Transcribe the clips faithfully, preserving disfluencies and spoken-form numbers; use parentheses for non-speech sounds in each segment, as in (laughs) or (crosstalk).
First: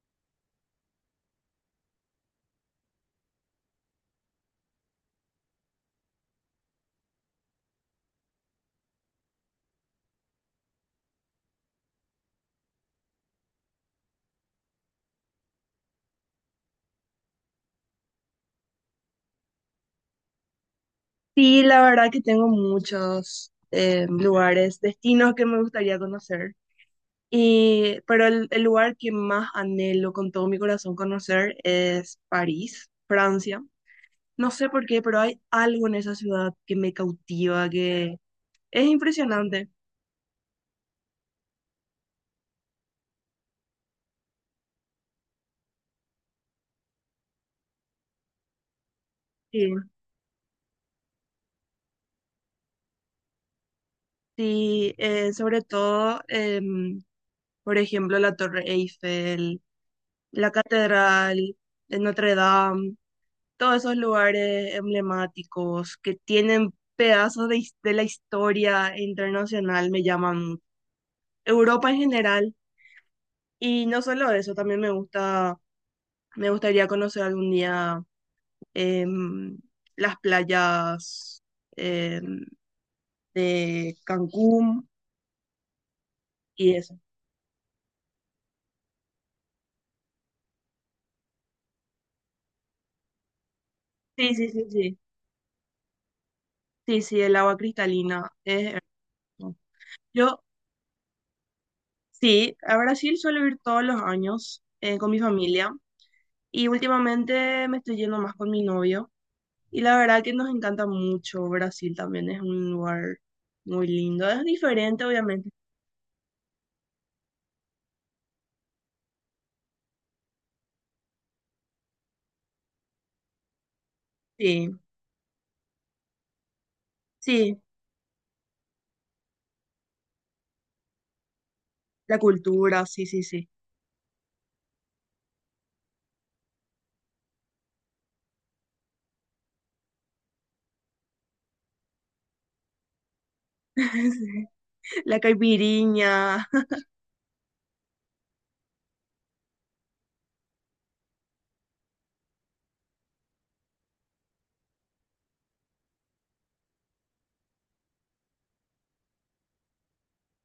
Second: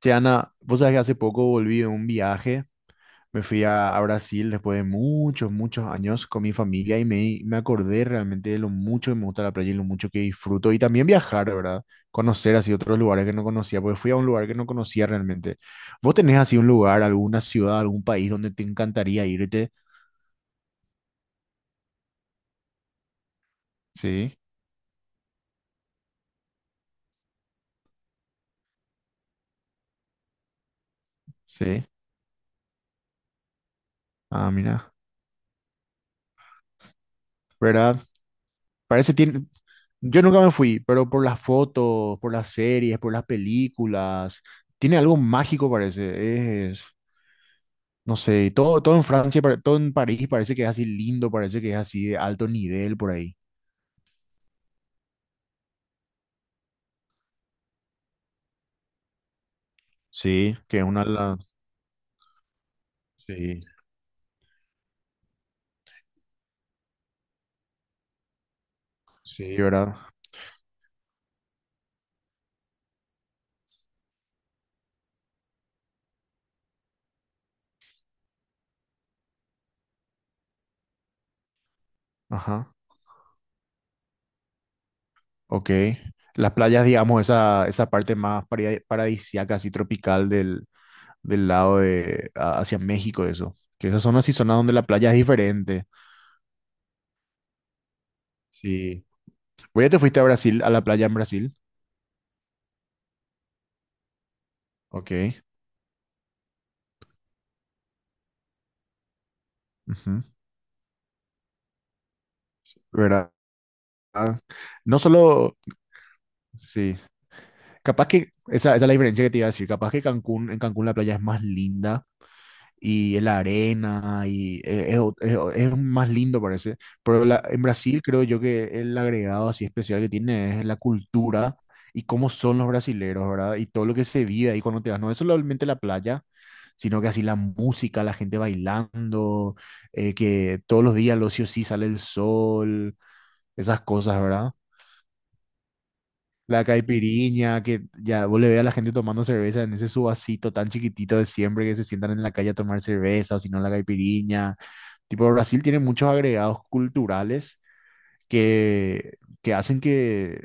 Che, Ana, vos sabés que hace poco volví de un viaje, me fui a, a Brasil después de muchos, muchos años con mi familia y me, me acordé realmente de lo mucho que me gusta la playa y lo mucho que disfruto y también viajar, ¿verdad? Conocer así otros lugares que no conocía, porque fui a un lugar que no conocía realmente. ¿Vos tenés así un lugar, alguna ciudad, algún país donde te encantaría irte? Sí, la verdad que tengo muchos eh, Sí, lugares, destinos que me gustaría conocer. Y, pero el, el lugar que más anhelo con todo mi corazón conocer sí. es París, Francia. No Ah, sé por mira, qué, pero hay algo en esa ciudad que me cautiva, ¿verdad? que es Parece tiene. impresionante. Yo nunca me fui, pero por las fotos, por las series, por las películas, tiene algo mágico, parece. Es, no sé, todo, todo en Francia, pare- Sí, todo en París parece que es así lindo, parece que es así de alto nivel por ahí. sí, eh, sobre todo, em, por ejemplo, la Torre Eiffel, la Sí, que es una de Catedral las- de Notre Dame. Sí, Todos esos lugares emblemáticos que tienen pedazos de, his- de la historia sí, internacional ¿verdad? me llaman mucho. Europa en general. Y no solo eso, también me gusta, me gustaría conocer algún día, em, las playas, em, Ajá, de Cancún ok. Las y playas, eso. digamos, esa, esa parte más paradis- paradisíaca, así tropical del, del lado de a- hacia México, eso. Que esas zonas sí Sí, sí, zonas sí, donde la sí. playa es diferente. Sí, sí, el agua cristalina es Sí. hermoso. Oye, te fuiste a Yo, Brasil, a la playa en Brasil. sí, a Brasil suelo ir todos los años eh, con mi Ok. familia y últimamente me estoy yendo más con mi novio. Y la verdad Ujú, que nos encanta mucho. Brasil también es un lugar ¿verdad? muy lindo. Es No diferente, obviamente. solo, sí. Capaz que, esa, esa es la diferencia que te iba a decir. Capaz que Cancún, en Cancún la playa es más linda. Y la arena y Sí, e- es, ot- es- o- es más lindo parece. Pero la- sí, en Brasil creo yo que el agregado así especial que tiene es la cultura y la cómo son los cultura, sí, sí, brasileros, sí. ¿verdad? Y todo lo que se vive ahí cuando te vas, no es solamente la playa, sino que así la música, la gente bailando, eh, que todos los días al ocio sí sale el sol, esas cosas, ¿verdad? (laughs) La caipirinha. La caipiriña, que ya vos le ve a la gente tomando cerveza en ese su vasito tan chiquitito de siempre que se sientan en la calle a tomar cerveza, o si no la caipiriña. Tipo, Brasil tiene muchos agregados culturales que, que hacen que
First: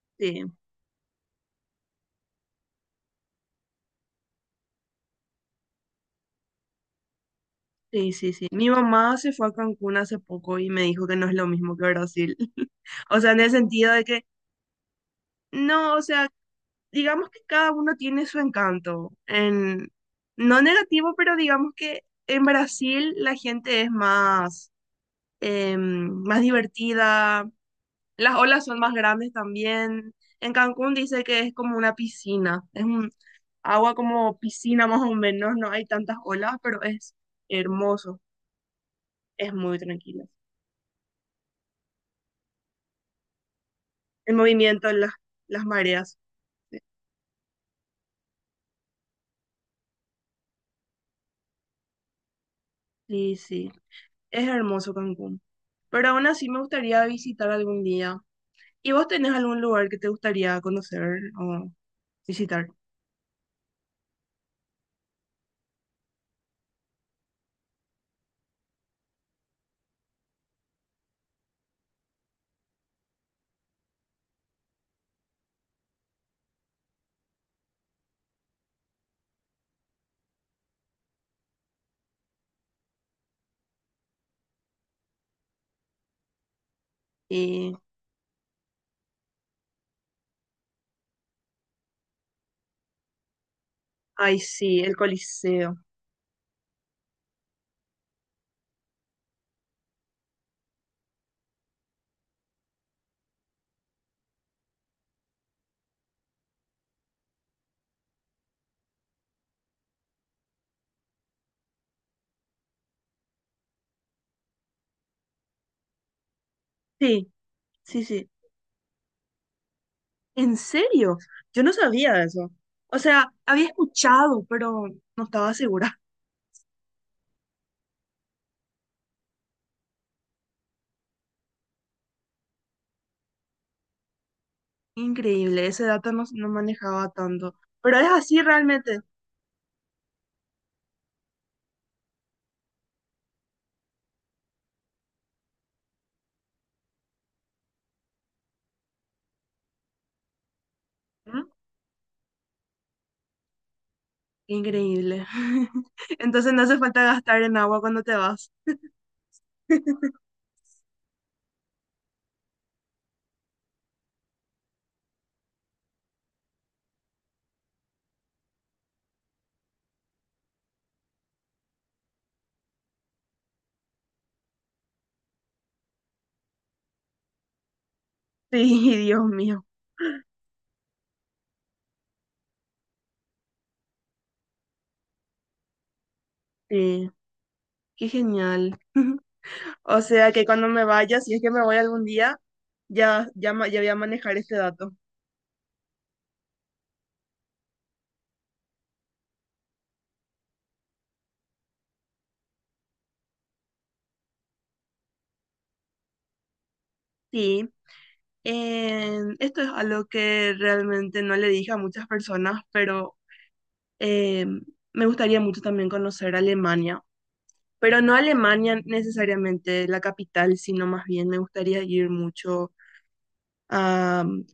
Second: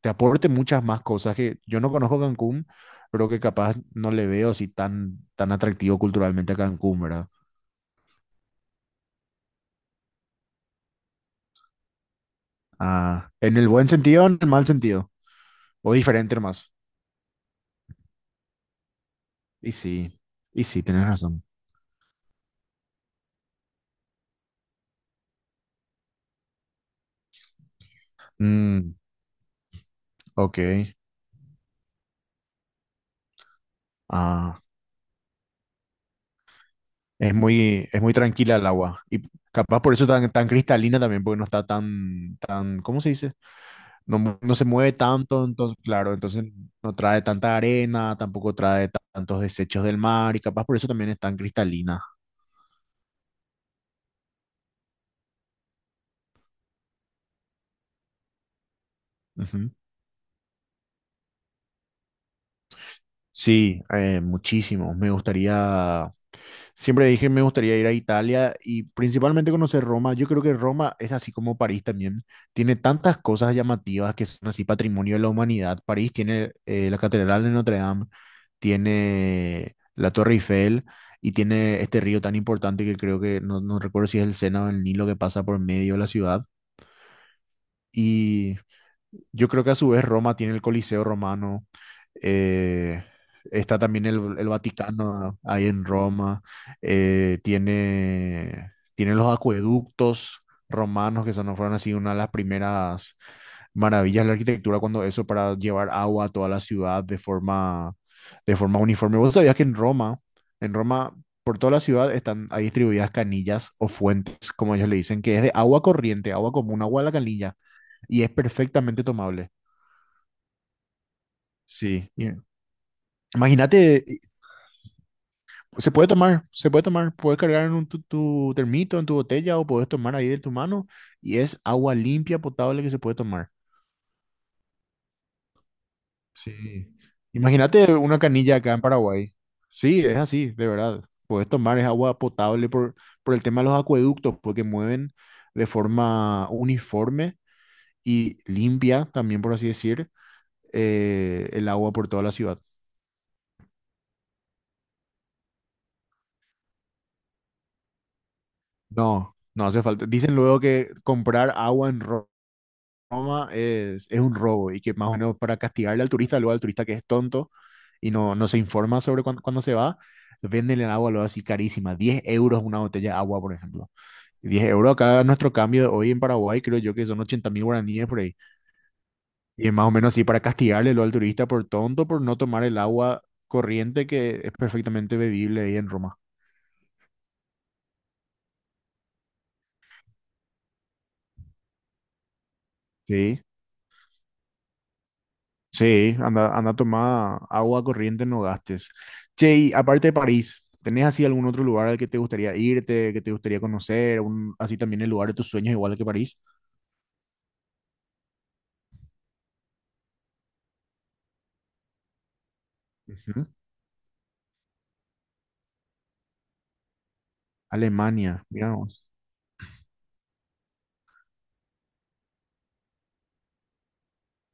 te aporte Sí, muchas más cosas que yo no conozco Cancún, pero que capaz no le veo así tan, tan atractivo culturalmente a Cancún, ¿verdad? sí, sí, sí. Mi mamá se fue a Cancún hace poco y me dijo que no es lo mismo que Brasil. (laughs) O sea, Ah, en el ¿en el buen sentido de sentido que, o en el mal sentido, o no, o sea, diferente más? digamos que cada uno tiene su encanto. Y En, sí, no y sí, tienes negativo, pero razón. digamos que en Brasil la gente es más, em, más divertida. Las olas son más Mm, grandes también. En Cancún ok. dice que es como una piscina, es un agua como Ah, piscina más o menos, no hay tantas olas, pero es es muy, es muy hermoso, tranquila el agua. Y es muy capaz por eso tranquilo. tan, tan cristalina también, porque no está tan, tan, ¿cómo se dice? No, El mu- no se movimiento, mueve las, tanto, las entonces, claro, mareas. entonces no trae tanta arena, tampoco trae ta- tantos desechos del mar, y capaz por eso también es tan cristalina. Sí, sí, es hermoso Cancún. Pero aún así me gustaría visitar algún día. ¿Y vos tenés algún Ujú. lugar que te gustaría conocer o visitar? Sí, eh, muchísimo. Me gustaría. Siempre dije, me gustaría ir a Italia y principalmente conocer Roma. Yo creo que Roma es así como París también. Tiene tantas cosas llamativas que son así patrimonio de la humanidad. París tiene eh, la Catedral de Notre Dame, tiene la Torre Eiffel y tiene este río tan importante que creo que no, no recuerdo si es el Sena o el Nilo que pasa por medio de la ciudad. Y, Y yo creo que a su vez Roma tiene el Coliseo romano, eh, está también el, ay, el sí, el Vaticano ahí Coliseo. en Roma, eh, tiene, tiene, los acueductos romanos que son, fueron así una de las primeras maravillas de la arquitectura cuando eso para llevar agua a toda la ciudad de forma, de forma uniforme. ¿Vos sabías que en Roma, en Roma, por toda la ciudad están ahí distribuidas canillas o fuentes, como ellos le dicen, que es de agua corriente, agua común, agua de la Sí, canilla sí, y sí. es perfectamente tomable? ¿En serio? Yo no Sí. sabía de Y eso. O sea, había imagínate, y- escuchado, pero no estaba se segura. puede tomar, se puede tomar, puedes cargar en un tu, tu termito, en tu botella o puedes tomar ahí de tu mano y es agua limpia, potable que se puede tomar. Increíble, ese dato no, no Sí. manejaba tanto. Imagínate Pero es una así canilla acá en realmente. Paraguay. Sí, es así, de verdad. Puedes tomar, es agua potable por, por el tema de los acueductos, porque mueven de forma uniforme y limpia, también por así decir, ¿Mm? eh, el agua por toda la ciudad. Increíble. (laughs) Entonces no hace falta gastar en agua cuando te vas. No, no hace falta. Dicen (laughs) luego que comprar agua en Ro- Roma es, es, un robo y que más o menos para castigarle al turista, luego al turista que es tonto y no, no se informa sobre cuándo, cuándo se va, venden el agua luego así carísima. Diez euros una botella de agua, por ejemplo. Diez euros acá nuestro cambio de hoy en Paraguay, creo yo que son ochenta mil guaraníes por ahí. Sí, Dios mío. Y es más o menos así para castigarle luego al turista por tonto, por no tomar el agua corriente que es perfectamente bebible ahí en Roma. Sí, qué genial. (laughs) O sea que cuando me vaya, si es que me voy algún día, ya, Sí. ya, ma- ya voy a manejar este dato. Sí, anda, anda a tomar agua corriente, no gastes. Che, y aparte de París, ¿tenés así algún otro lugar al que te gustaría irte, que te gustaría conocer? Un- así también el lugar de tus sueños, igual que París. Sí, en- esto es algo que realmente no le dije a muchas personas, pero Ujú. Eh, me gustaría mucho también conocer Alemania, pero no Alemania, mira Alemania vos. necesariamente la capital, sino más bien me gustaría ir mucho a mm,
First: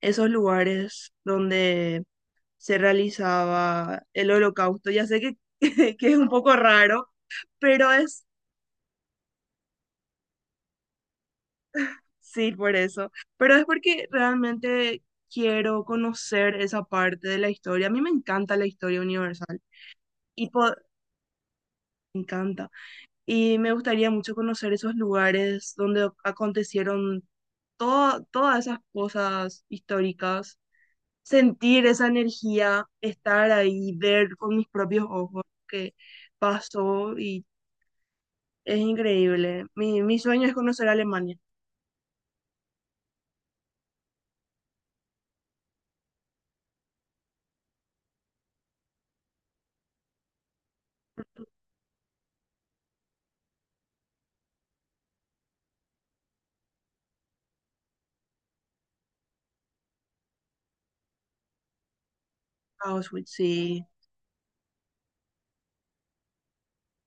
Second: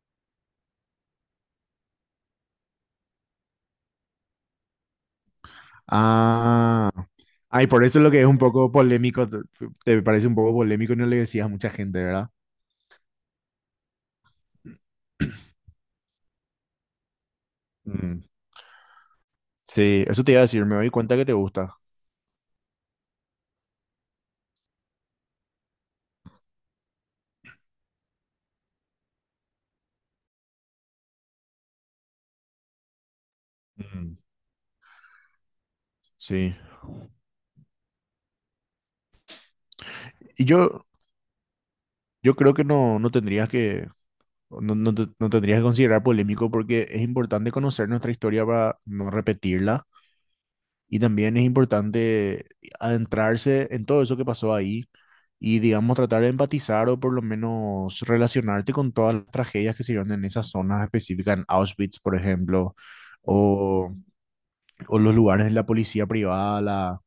esos lugares donde se realizaba el holocausto. Ya sé que, (laughs) que es un poco Ah, raro, ay, por pero eso es lo que es, es un poco polémico, te, te parece un poco polémico y no le decías a mucha gente, ¿verdad? sí, por eso, pero es porque realmente quiero conocer esa parte de la historia. A mí me Mm, encanta la historia universal sí, eso te iba a y decir, po- me doy cuenta que te gusta. me encanta. Y me gustaría mucho conocer esos lugares donde acontecieron todo- todas esas cosas históricas, sentir esa energía, estar ahí, Mm, ver con mis propios ojos que sí. pasó y es increíble. Mi, mi Y sueño es yo, conocer Alemania, yo creo. Que no, no tendrías que No, no, te- no tendrías que considerar polémico porque es importante conocer nuestra historia para no repetirla y también es importante adentrarse en todo eso que pasó ahí y digamos tratar de empatizar o por lo menos relacionarte con todas las tragedias que se dieron en esas zonas específicas, en Auschwitz, por ejemplo, Auschwitz, sí, o, o los lugares de la policía privada, la,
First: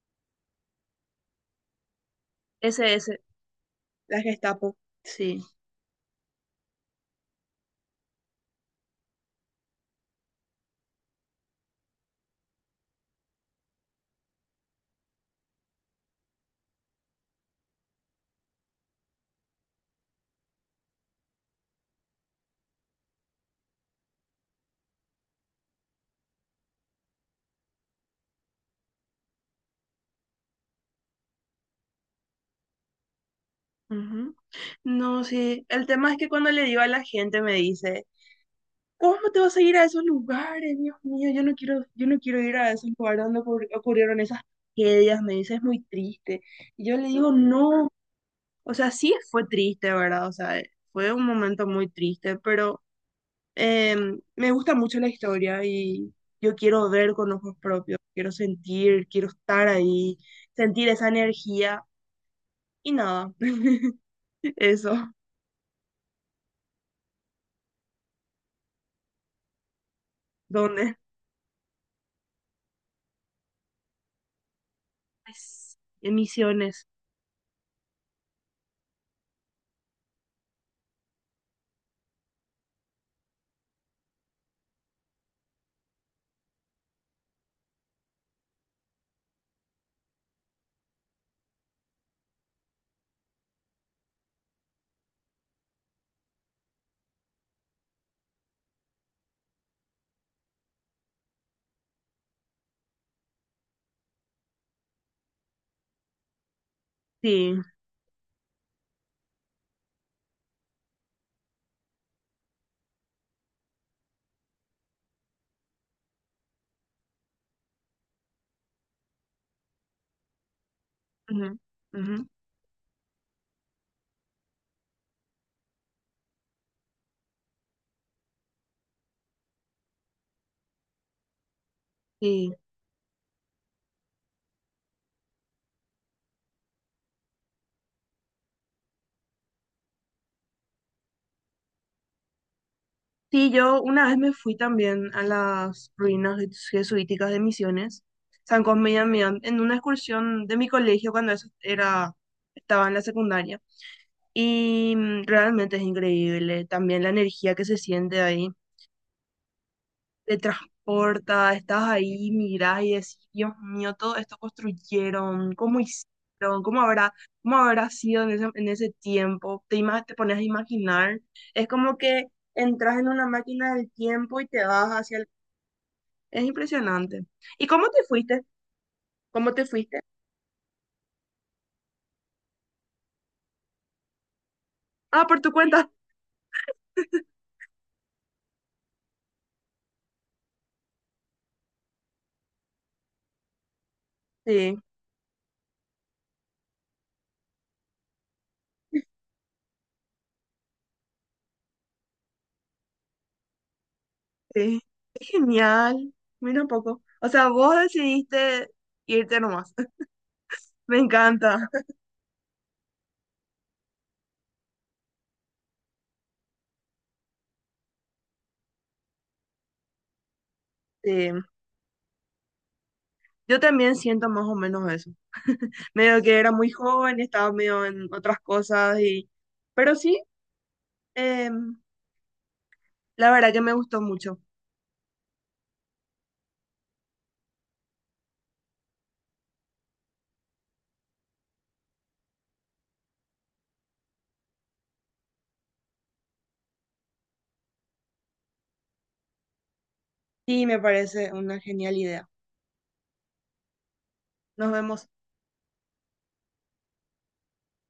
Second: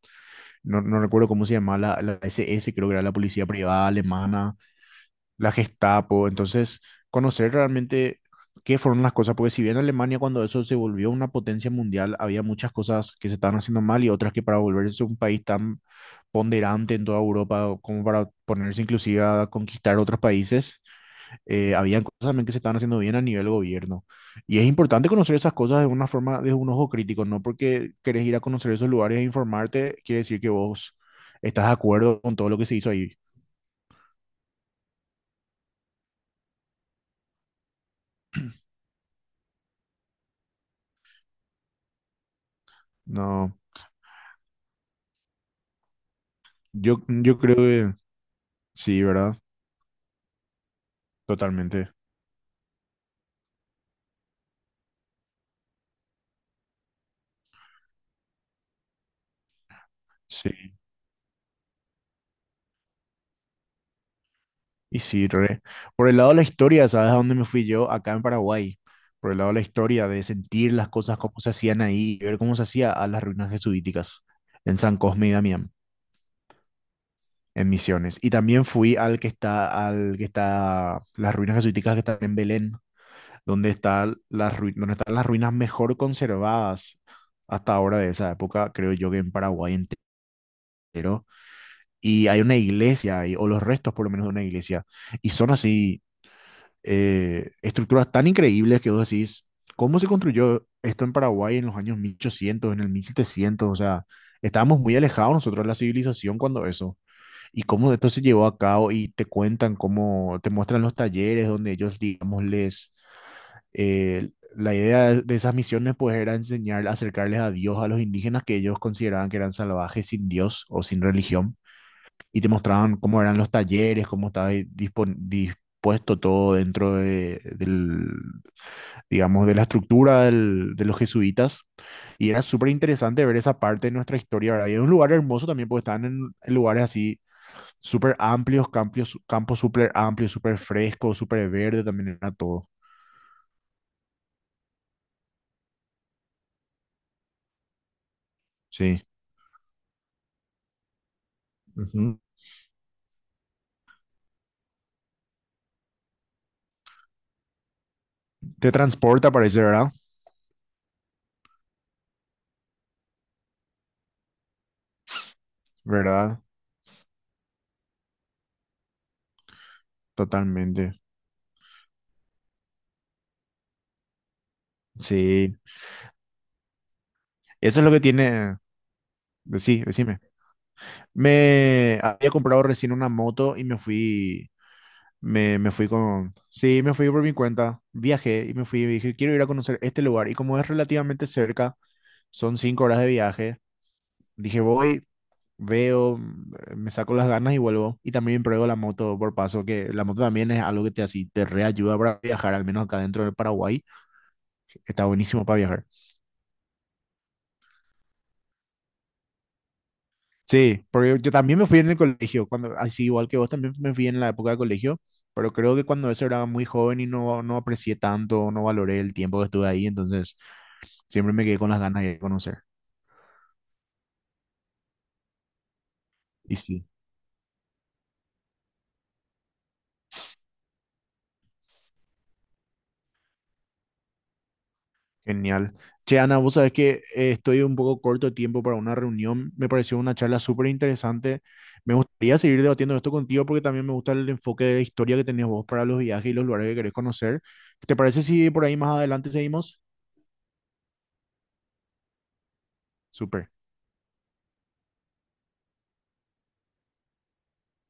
no, no recuerdo cómo se llamaba, la, la S S creo ese, que era la ese, policía privada la alemana Gestapo, sí. la Gestapo. Entonces, conocer realmente qué fueron las cosas, porque si bien Alemania cuando eso se volvió una potencia mundial, había muchas cosas que se estaban haciendo mal y otras que para volverse un país tan ponderante en toda Europa, o como para ponerse inclusive a conquistar otros países, eh, habían cosas también que se estaban haciendo bien a nivel gobierno. Y es importante conocer esas cosas de una forma, de un ojo crítico, no porque querés ir a conocer esos lugares e informarte, quiere decir que vos estás de acuerdo con todo lo que se hizo ahí. Ujú. No, sí, el tema es que cuando le digo a la gente me dice... ¿Cómo te vas a ir a esos lugares? Dios mío, yo no quiero, yo no quiero ir a esos lugares donde No, ocurri- ocurrieron esas tragedias, me dice, es muy triste. Y yo yo, le digo, yo no, creo o sea, Sí, sí ¿verdad? fue triste, ¿verdad? O sea, fue un momento muy Totalmente. triste, pero eh, me gusta mucho la historia y yo quiero ver con ojos propios, quiero sentir, quiero estar ahí, Sí. sentir esa energía y nada, (laughs) eso, Y sí, re. Por el lado de la historia, ¿sabes a dónde me fui yo? Acá en Paraguay. Por el lado de la historia, de sentir las ¿dónde? cosas como se hacían ahí, ver cómo se hacía, a las ruinas jesuíticas en San Cosme y Damián, Pues, en Misiones, en Misiones. Y también fui al que está, al que está, las ruinas jesuíticas que están en Belén, donde está las rui- donde están las ruinas mejor conservadas hasta ahora de esa época, creo yo que en Paraguay entero. Y hay una iglesia, ahí, o los restos por lo menos de una iglesia, y son así eh, estructuras tan increíbles que vos decís, ¿cómo se construyó esto en Paraguay en los años mil ochocientos, en el mil setecientos? O sea, estábamos muy alejados nosotros de la civilización cuando eso, sí, y cómo esto se llevó a cabo, y te cuentan cómo, te muestran los talleres donde ellos, digamos, les... eh, la idea de de esas misiones pues era enseñar, acercarles a Dios a los indígenas que ellos consideraban que eran salvajes sin Dios o sin ujú, religión, ujú, y te mostraban cómo eran los talleres, cómo estaba di- dispon- dispuesto todo dentro de, del, digamos, de la estructura del- de los jesuitas. Y era sí. súper interesante ver esa parte de nuestra historia, ¿verdad? Y es un lugar hermoso también porque estaban en, en lugares así súper amplios, campos, campos súper amplios, súper frescos, súper verde también era todo. Sí, yo una vez me fui también a las ruinas jesuíticas de Misiones, San Cosme y Sí. Damián, en una excursión de mi colegio cuando eso era, Ujú. estaba en la secundaria. Y mm, realmente es increíble también la energía que se siente ahí, Te transporta, parece, ¿verdad? te transporta, estás ahí, mirás y decís, Dios mío, todo esto construyeron, cómo ¿Verdad? hicieron, cómo habrá, cómo habrá sido en ese, en ese tiempo, te, ima- te pones a Totalmente. imaginar, es como que entras en una máquina del tiempo y te vas hacia el... Sí. Es impresionante. ¿Y Eso es cómo lo que te fuiste? tiene... ¿Cómo te Sí, fuiste? decime. Me había comprado recién una moto y me fui, Ah, por tu me, me fui cuenta. con, sí, me fui por mi (laughs) cuenta, viajé y me fui y dije, quiero ir a conocer este lugar. Y como es relativamente cerca, son cinco horas de viaje, dije, Sí, voy, veo, mm, me saco las ganas y vuelvo. Y también pruebo la moto por paso, que la moto también es algo que te, así, te reayuda para viajar, al menos acá dentro del Paraguay, sí. está Es buenísimo para viajar. genial. Mira un poco. O sea, vos decidiste irte nomás. Sí, (laughs) Me porque yo también encanta. me fui en el colegio, cuando, así igual que vos, también me fui en la época de colegio, pero creo que cuando eso era muy joven y no, no aprecié tanto, no valoré el tiempo que estuve ahí, entonces Sí. siempre me quedé con las ganas de conocer. Yo también siento más o menos eso. Medio que era Y muy sí, joven y estaba medio en otras cosas y pero sí, em, la verdad que me gustó mucho genial. Che, Ana, vos sabés que eh, estoy un poco corto de tiempo para una reunión, me pareció una charla súper interesante. Me gustaría seguir debatiendo esto contigo porque también me gusta el enfoque de historia que tenés vos para los viajes y los lugares que querés conocer. ¿Te parece si por ahí más adelante seguimos? y me parece una genial idea. Súper. Nos vemos.